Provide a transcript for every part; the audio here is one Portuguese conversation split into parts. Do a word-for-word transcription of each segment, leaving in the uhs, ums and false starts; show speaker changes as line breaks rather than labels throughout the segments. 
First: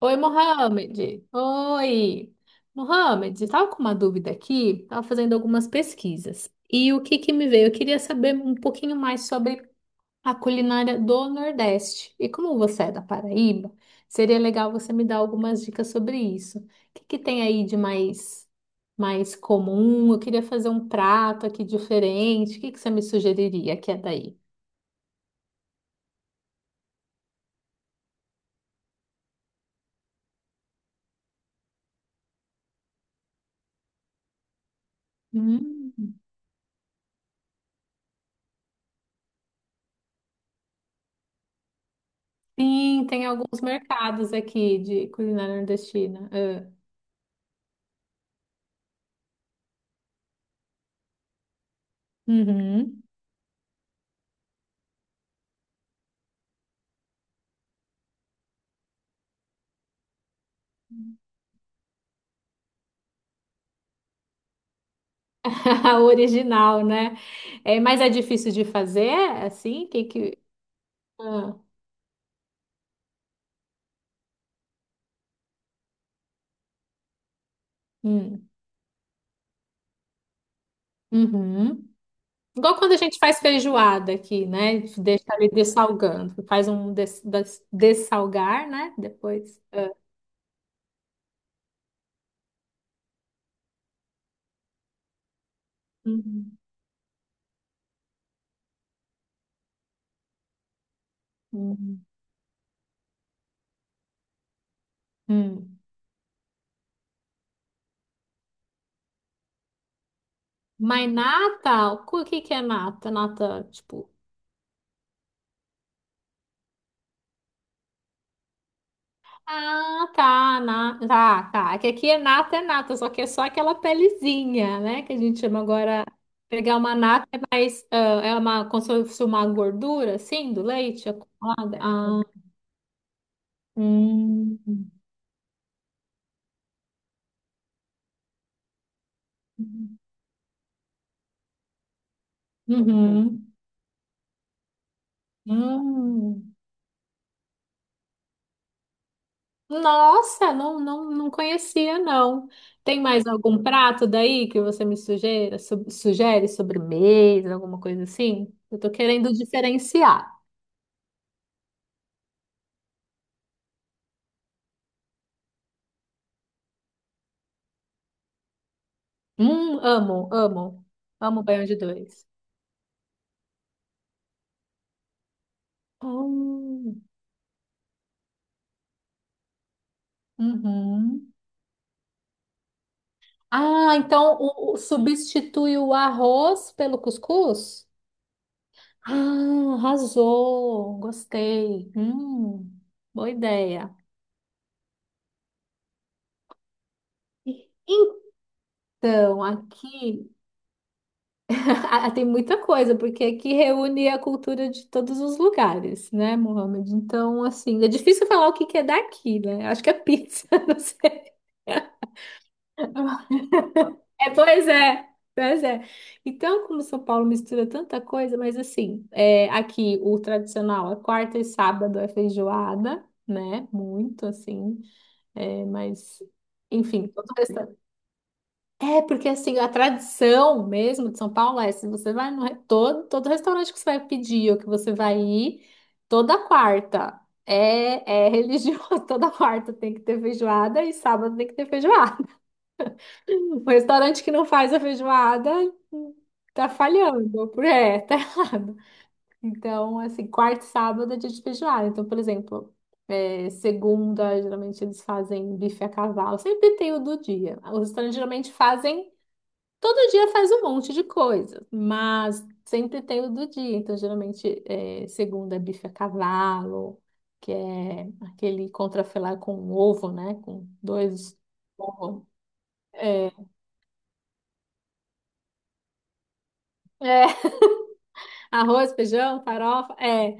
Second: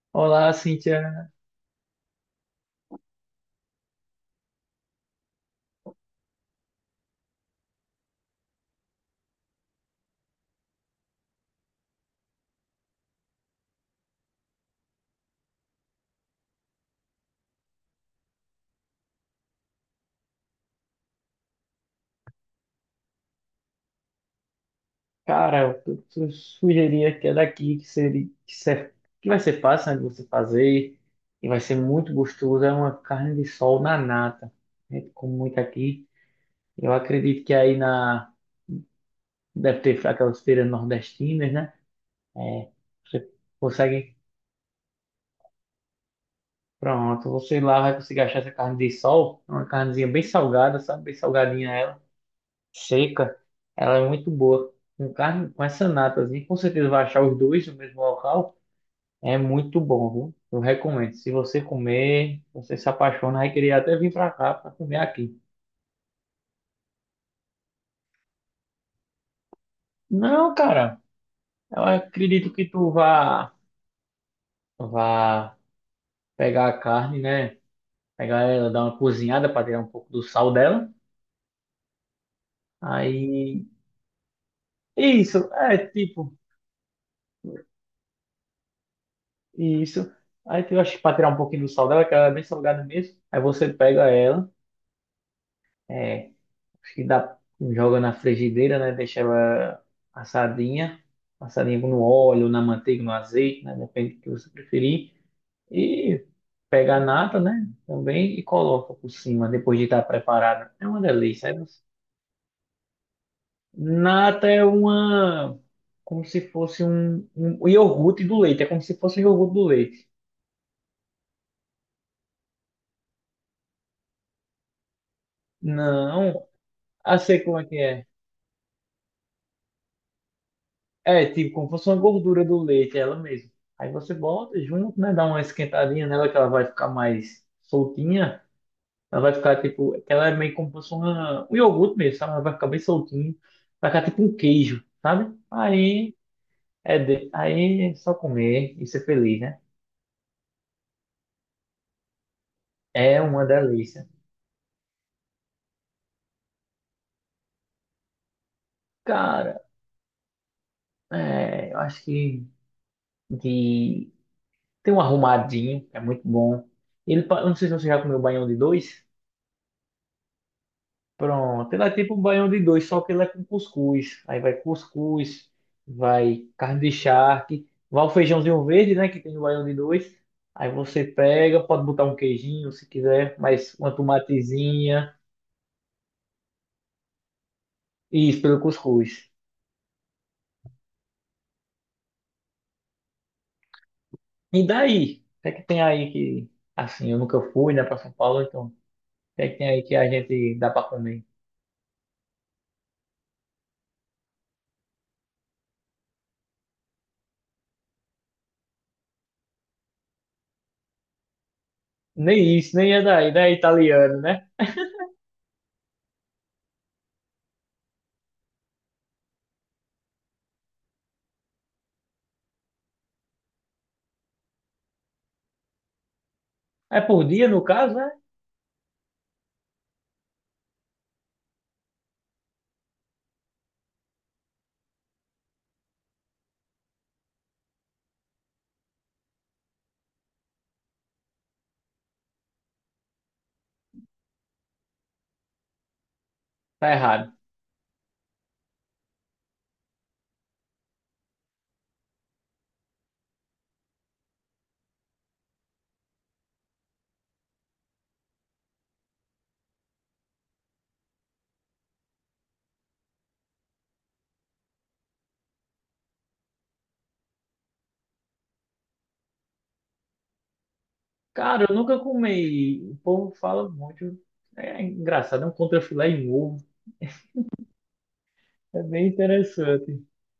Oi,
Olá,
Mohamed.
Cíntia.
Oi. Mohamed, estava com uma dúvida aqui, estava fazendo algumas pesquisas. E o que que me veio? Eu queria saber um pouquinho mais sobre a culinária do Nordeste. E como você é da Paraíba, seria legal você me dar algumas dicas sobre isso. O que que tem aí de mais, mais comum? Eu queria fazer um prato aqui diferente. O que que você me sugeriria que é daí?
Cara, eu eu sugeria que é daqui que seria que, ser- que vai ser fácil, né, de você fazer e vai ser muito gostoso. É uma carne de sol na nata. A gente come muito
Hum,
aqui. Eu acredito que aí na deve ter aquelas feiras nordestinas, né? É,
sim, tem
você
alguns
consegue.
mercados aqui de culinária nordestina. Ah.
Pronto, você lá vai conseguir achar essa carne de sol. É uma carnezinha bem salgada, sabe? Bem salgadinha ela,
Uhum.
seca. Ela é muito boa. Com carne, com essa natazinha, com certeza vai achar os dois no mesmo local. É muito bom, viu? Eu recomendo. Se você comer, você se apaixona, vai querer até vir pra cá pra comer aqui.
O original, né? É, mas é difícil de fazer, assim? Que que...
Não, cara,
Ah,
eu acredito que tu vá, vá pegar a carne, né? Pegar
hum.
ela, dar uma cozinhada para tirar um pouco do sal dela.
Uhum. Igual quando a gente faz
Aí,
feijoada aqui, né? Deixa
isso,
ali
é tipo,
dessalgando. Faz um des, des- dessalgar, né? Depois.
isso. Aí tu acha que para tirar um pouquinho do sal dela, que ela é bem salgada mesmo. Aí você pega ela. É.
Uhum.
Acho que dá, joga na frigideira, né? Deixa ela assadinha, assadinha no
Uhum.
óleo, na manteiga, no azeite, né? Depende do que você preferir.
Hum.
E pega a nata, né? Também e coloca por cima, depois de estar preparada. É uma
Mas
delícia. É doce.
nata, o que que é nata? Nata, tipo.
Nata é uma. Como se fosse um, um iogurte do leite. É como se fosse um iogurte do
Ah,
leite.
tá, na, tá, tá. É que aqui é nata, é nata, só que é só aquela pelezinha, né? Que a gente chama agora.
Não,
Pegar uma
ah,
nata é
sei como é que
mais. Ah,
é.
é uma, como se fosse uma gordura, assim, do leite
É, tipo, como
acumulada.
fosse uma
Ah,
gordura do leite, é ela mesmo. Aí você bota
hum.
junto, né? Dá uma esquentadinha nela que ela vai ficar mais soltinha. Ela vai ficar tipo. Que Ela é meio como se fosse uma, um iogurte mesmo, sabe? Ela vai ficar bem
Uhum.
soltinha.
Hum.
Vai ficar tipo um queijo, sabe? Aí
Hum.
é, de- aí é só comer e ser feliz, né?
Nossa, não, não, não conhecia, não. Tem
É
mais
uma
algum prato
delícia.
daí que você me sugere, sugere sobremesa, alguma coisa assim? Eu tô querendo
Cara,
diferenciar.
é, eu acho que de. Tem um arrumadinho, é muito bom. Ele, pa- eu não sei se você já comeu baião de dois.
Hum, amo, amo. Amo banho
Pronto,
de
ele é tipo um
dois.
baião de dois, só que ele é com cuscuz. Aí vai cuscuz, vai carne de
Hum,
charque, vai o feijãozinho verde, né, que tem no baião de dois. Aí você
uhum.
pega, pode botar um queijinho se quiser, mas uma
Ah, então o, o-
tomatezinha,
substitui o arroz pelo cuscuz?
e isso pelo cuscuz.
Ah, arrasou. Gostei. Hum, boa ideia.
E daí? O que é que tem aí que, assim, eu nunca fui, né, pra São Paulo, então, o que
Então,
é que tem aí que a
aqui
gente dá pra comer?
ah, tem muita coisa, porque aqui reúne a cultura de todos os lugares, né, Mohamed? Então, assim, é difícil falar o que que é daqui, né? Acho que é pizza, não sei.
Nem isso, nem é daí, né, italiano,
É,
né?
pois é, pois é. Então, como São Paulo mistura tanta coisa, mas assim, é, aqui o tradicional, é quarta e sábado é feijoada, né? Muito assim, é, mas
É
enfim,
por
todo
dia, no
restaurante.
caso, né?
É, porque assim, a tradição mesmo de São Paulo é, se você vai no re- todo, todo restaurante que você vai pedir ou que você vai ir, toda quarta é, é religioso, toda quarta tem que ter feijoada e sábado tem que ter feijoada. Um restaurante que não faz a feijoada tá
Tá errado.
falhando, é, tá errado. Então, assim, quarta e sábado é dia de feijoada. Então, por exemplo, é, segunda, geralmente eles fazem bife a cavalo, sempre tem o do dia. Os restaurantes geralmente fazem, todo dia faz um monte de coisa, mas sempre tem o do dia. Então, geralmente, é, segunda é bife a cavalo, que é aquele contrafilé com ovo, né? Com dois
Cara, eu nunca
ovos.
comi. O
É,
povo fala muito. É engraçado, é um contrafilé em ovo.
é,
É
arroz,
bem
feijão, farofa.
interessante.
É,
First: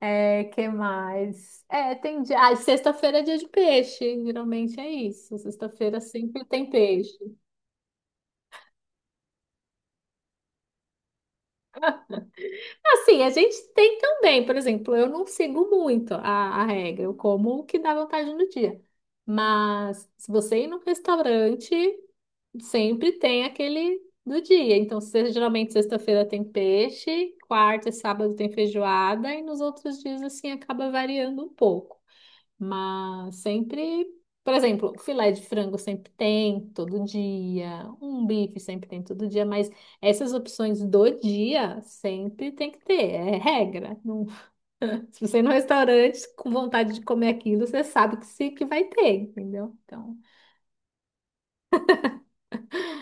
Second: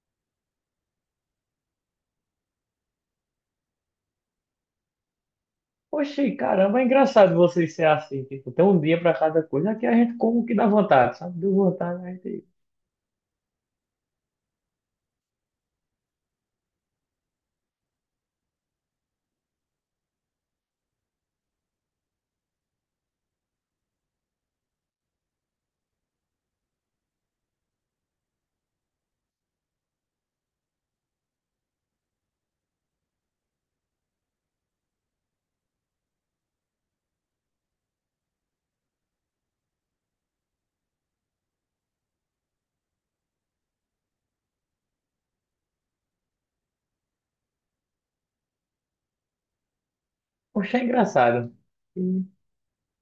é, que mais? É, tem dia. Ah, e sexta-feira é dia de peixe. Geralmente é isso. Sexta-feira
Oxi,
sempre tem
caramba, é
peixe.
engraçado vocês ser assim. Tipo, tem um dia pra cada coisa. Aqui a gente come o que dá vontade, sabe? Deu vontade, a gente.
Assim, a gente tem também, por exemplo, eu não sigo muito a, a regra. Eu como o que dá vontade no dia. Mas se você ir num restaurante, sempre tem aquele do dia. Então, se- geralmente sexta-feira tem peixe, quarta e sábado tem feijoada, e nos outros dias, assim, acaba variando um pouco. Mas sempre, por exemplo, filé de frango sempre tem todo dia, um bife sempre tem todo dia, mas essas opções do dia sempre tem que ter, é regra. Não- se você ir no restaurante com vontade de comer aquilo, você sabe que, se, que vai ter, entendeu? Então,
Oxe, é engraçado. E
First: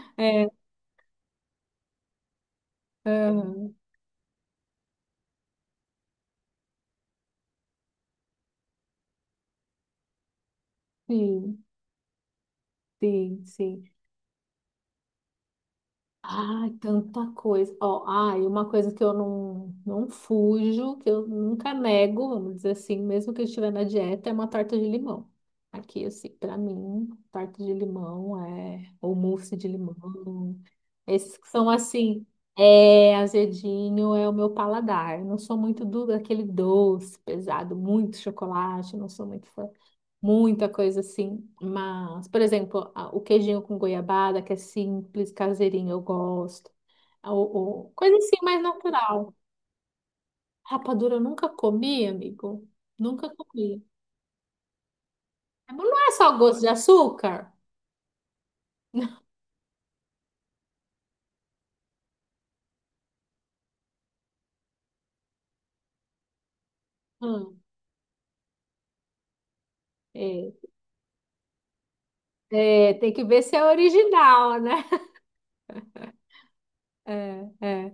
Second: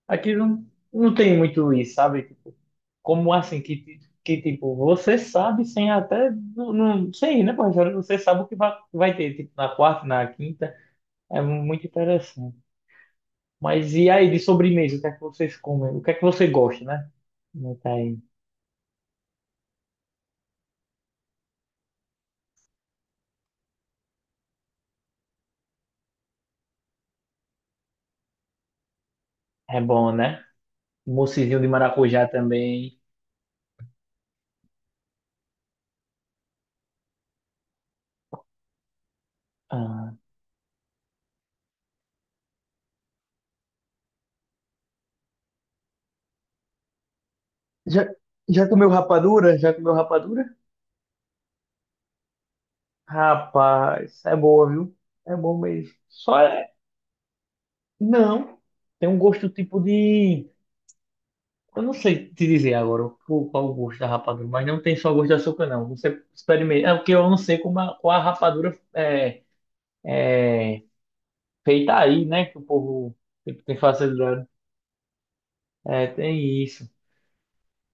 aqui
é,
não, não tem muito isso, sabe? Tipo, como assim,
aham,
que, ti- que tipo, você sabe sem até. Não, não, sem ir, né, professor? Você sabe o que vai, vai ter, tipo, na quarta, na quinta. É
sim,
muito interessante.
sim, sim.
Mas e aí, de sobremesa, o que é que vocês comem? O que é que você
Ai,
gosta, né?
tanta
Não
coisa.
tá
Ó,
aí.
ai, uma coisa que eu não, não fujo, que eu nunca nego, vamos dizer assim, mesmo que eu estiver na dieta, é uma torta de limão. Aqui, assim, pra mim, torta de limão é, ou mousse de
É
limão.
bom, né?
Esses que
Moussezinho de
são assim,
maracujá também.
é azedinho, é o meu paladar. Eu não sou muito do daquele doce pesado, muito chocolate, eu não sou muito fã
Ah,
muita coisa assim. Mas, por exemplo, a- o queijinho com goiabada, que é simples, caseirinho, eu gosto. O, o-
Já,
coisa assim mais
já comeu
natural.
rapadura? Já comeu rapadura?
Rapadura eu nunca comi, amigo. Nunca comi.
Rapaz, é boa, viu? É bom
Mas
mesmo.
não é só
Só
gosto de
é.
açúcar?
Não. Tem um gosto tipo de. Eu não sei te dizer agora o- qual o gosto da rapadura, mas não tem só gosto de açúcar, não. Você experimenta. É porque eu não sei
Hum,
como a, qual a rapadura é,
é.
é feita aí, né? Que o
É, tem
povo
que ver se
tem
é
tem facilidade.
original, né?
É, tem isso.
É, é.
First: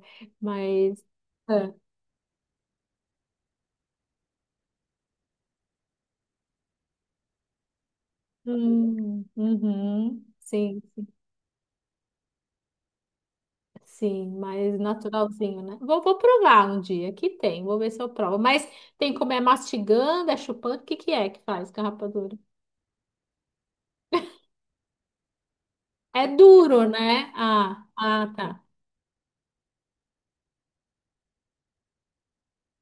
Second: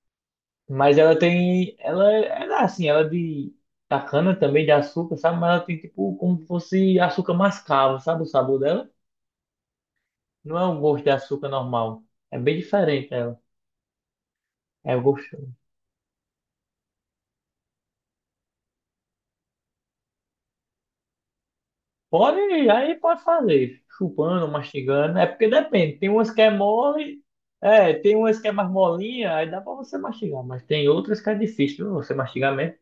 Mas
Mas.
ela tem.
É.
Ela, ela assim, ela é de. Da cana também, de açúcar, sabe? Mas ela tem tipo como se fosse açúcar mascavo, sabe? O sabor dela.
Hum, uhum,
Não é
sim.
um gosto de açúcar normal. É bem diferente ela.
Sim, mais
É gostoso.
naturalzinho, né? Vou, vou provar um dia, que tem, vou ver se eu provo. Mas tem como é mastigando, é chupando, o que que é que faz garrafa dura?
Pode, aí pode fazer. Chupando, mastigando. É porque depende. Tem
É
umas que é
duro,
mole.
né? Ah,
É, tem
ah,
umas que é
tá.
mais molinha, aí dá pra você mastigar. Mas tem outras que é difícil, viu? Você mastigar mesmo.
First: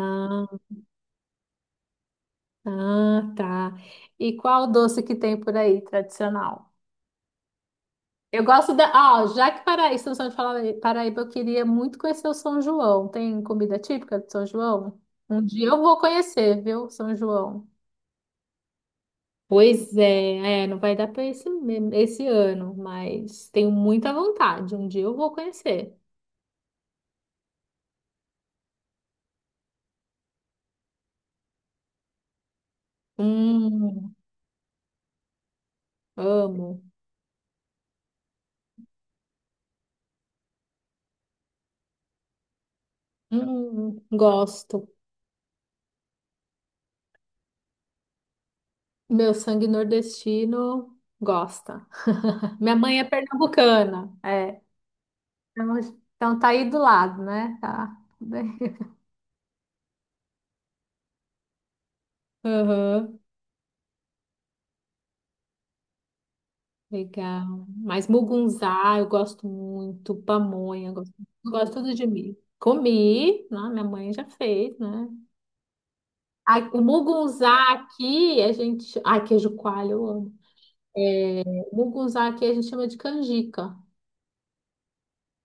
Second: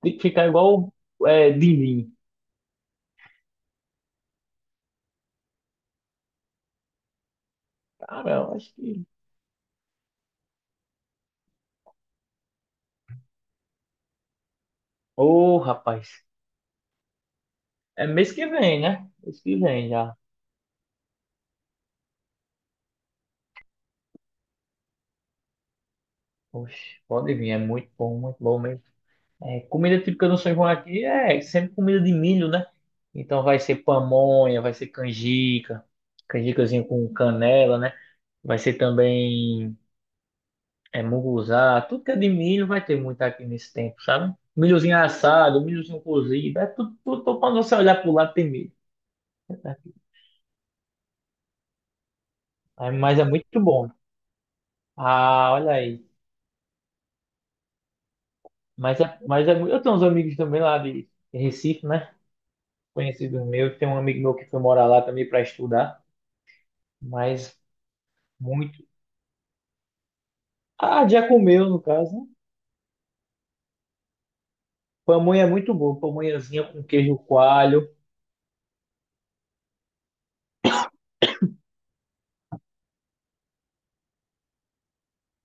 Tem que ficar igual é, din-din.
ah, tá. E qual doce que tem por aí, tradicional?
Cara,
Eu
eu acho
gosto da...
que.
Ah, já que Paraíba, estamos falando de Fala- Paraíba, eu queria muito conhecer o São João. Tem comida típica de São João? Um
Ô,
dia eu vou
rapaz.
conhecer, viu, São João?
É mês que vem, né? Mês que vem
Pois
já.
é, é, não vai dar para esse, esse ano, mas tenho muita vontade. Um dia eu vou conhecer.
Oxe, pode vir, é muito bom, muito bom mesmo. É, comida típica do São João aqui é sempre comida de milho, né? Então vai ser
Hum,
pamonha, vai ser canjica,
amo.
canjicazinho com canela, né? Vai ser também é, munguzá, tudo que é de milho vai ter muito aqui nesse
Hum,
tempo, sabe?
gosto.
Milhozinho assado, milhozinho cozido, é tudo, tudo, tudo quando você olhar pro lado tem milho.
Meu sangue nordestino gosta. Minha
Aí,
mãe é
mas é muito bom.
pernambucana, é.
Ah, olha
Então
aí.
então tá aí do lado, né? Tá.
Mas é, mas é, mu- eu tenho uns amigos também lá de Recife, né?
Aham,
Conhecido meu, tem um amigo meu que foi morar lá também para estudar, mas
legal. Mas
muito.
mugunzá eu gosto muito, pamonha,
Ah,
gosto,
já comeu,
gosto
no
tudo de
caso, né?
mim. Comi, né? Minha mãe já fez, né?
Pamonha é muito boa, pamonhazinha
Ai, o
com queijo
mugunzá
coalho.
aqui, a gente. Ai, queijo coalho, eu amo. É, o mugunzá aqui a gente chama de canjica.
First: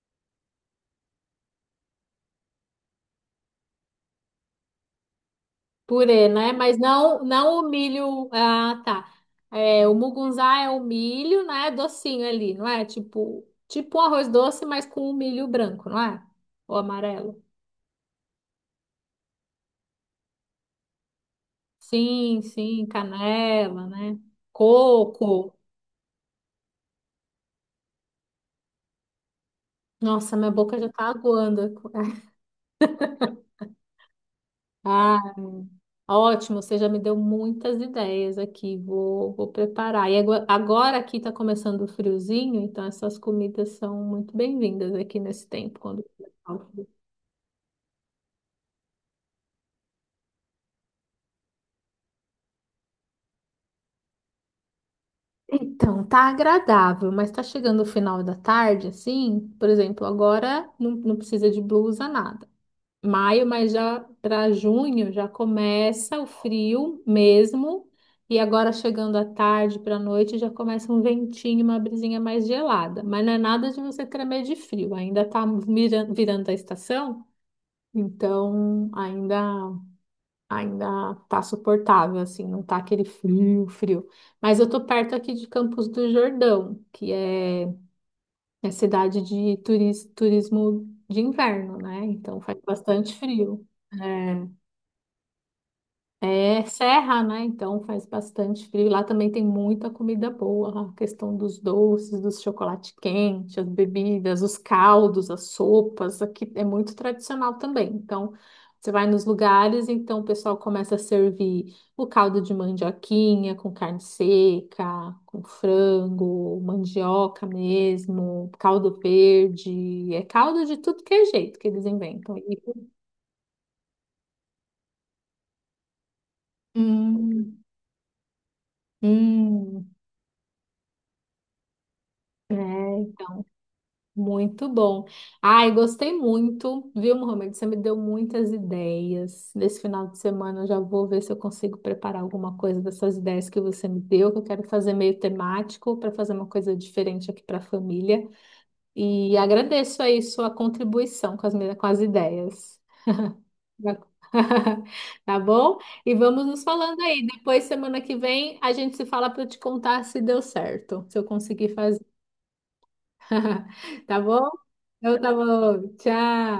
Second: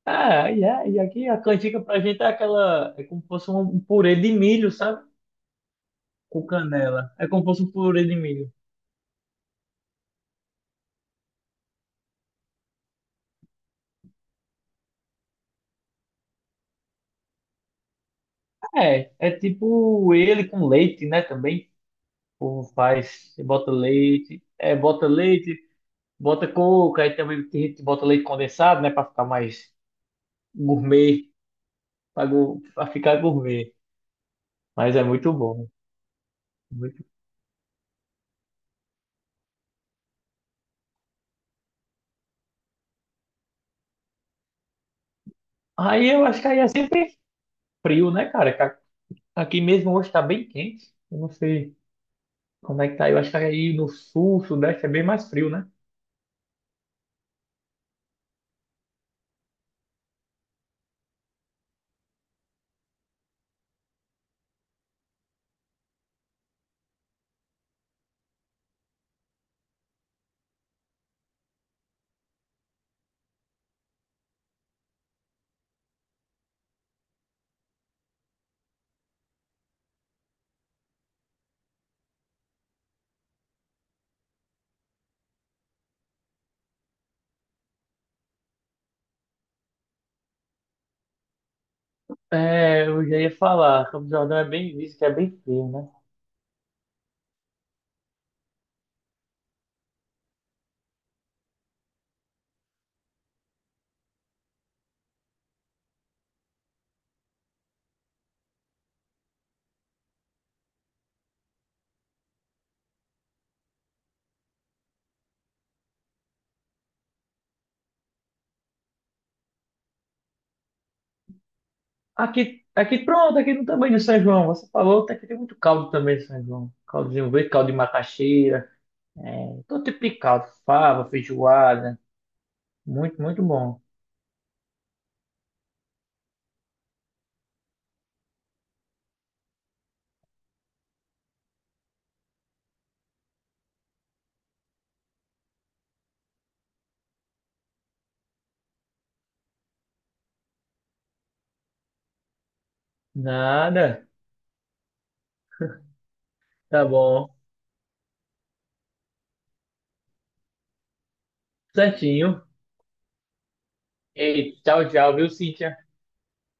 Ah, e, a- e aqui a canjica pra gente é aquela. É como se fosse um um purê de milho, sabe?
Purê,
Com
né? Mas
canela.
não,
É como se
não
fosse
o
um purê de
milho.
milho.
Ah, tá. É, o mugunzá é o milho, né? Docinho ali, não é? Tipo, tipo um arroz doce, mas com o milho branco, não é? Ou amarelo.
É, é tipo ele com leite, né? Também.
Sim,
O povo
sim,
faz, você bota
canela, né?
leite, é, bota
Coco.
leite, bota coco, aí também tem gente que bota leite condensado, né? Pra ficar mais
Nossa, minha boca já tá
gourmet,
aguando.
pra, gu- pra ficar gourmet. Mas é
Ah,
muito bom.
ótimo, você já me
Muito...
deu muitas ideias aqui. Vou, vou preparar. E agora, agora aqui está começando o friozinho, então essas comidas são muito bem-vindas aqui nesse tempo, quando
Aí eu acho que
tá o
aí é
frio.
sempre frio, né, cara? Que a- Aqui mesmo hoje tá bem quente. Eu não sei como é que tá. Eu acho que aí no sul, sudeste é bem mais frio, né?
Então, tá agradável, mas tá chegando o final da tarde, assim, por exemplo, agora não, não precisa de blusa, nada. Maio, mas já para junho já começa o frio mesmo. E agora chegando à tarde para a noite já começa um ventinho, uma brisinha mais gelada. Mas não é nada de você tremer de frio, ainda tá miran- virando a estação, então ainda ainda tá suportável assim, não tá aquele frio, frio. Mas eu tô perto aqui de Campos do Jordão, que é é cidade de turis- turismo de inverno, né? Então faz
É, eu
bastante
já ia
frio.
falar. Campos do Jordão é bem isso, que é bem frio, né?
É serra, né? Então faz bastante frio. Lá também tem muita comida boa, a questão dos doces, dos chocolate quente, as bebidas, os caldos, as sopas. Aqui é muito tradicional também. Então você vai nos lugares, então o pessoal começa a servir o caldo de mandioquinha com carne seca, com frango, mandioca mesmo, caldo verde. É caldo de tudo que é jeito que eles inventam.
Aqui,
E-
aqui pronto, aqui no tamanho do São João. Você falou até que tem muito caldo também de São João. Caldozinho verde,
Hum,
caldo de macaxeira. É, todo
hum.
tipo de caldo. Fava, feijoada.
É,
Muito, muito
então.
bom.
Muito bom. Ai, gostei muito, viu, Mohamed? Você me deu muitas ideias. Nesse final de semana eu já vou ver se eu consigo preparar alguma coisa dessas ideias que você me deu, que eu quero fazer meio temático para fazer uma coisa diferente aqui para a família. E agradeço aí sua contribuição com as, minhas- com as ideias.
Nada.
Tá bom? E vamos nos
Tá
falando aí.
bom.
Depois, semana que vem, a gente se fala para eu te contar se deu certo, se eu conseguir fazer.
Certinho.
Tá bom?
Ei, tchau, tchau,
Então
viu,
tá
Cíntia?
bom. Tchau.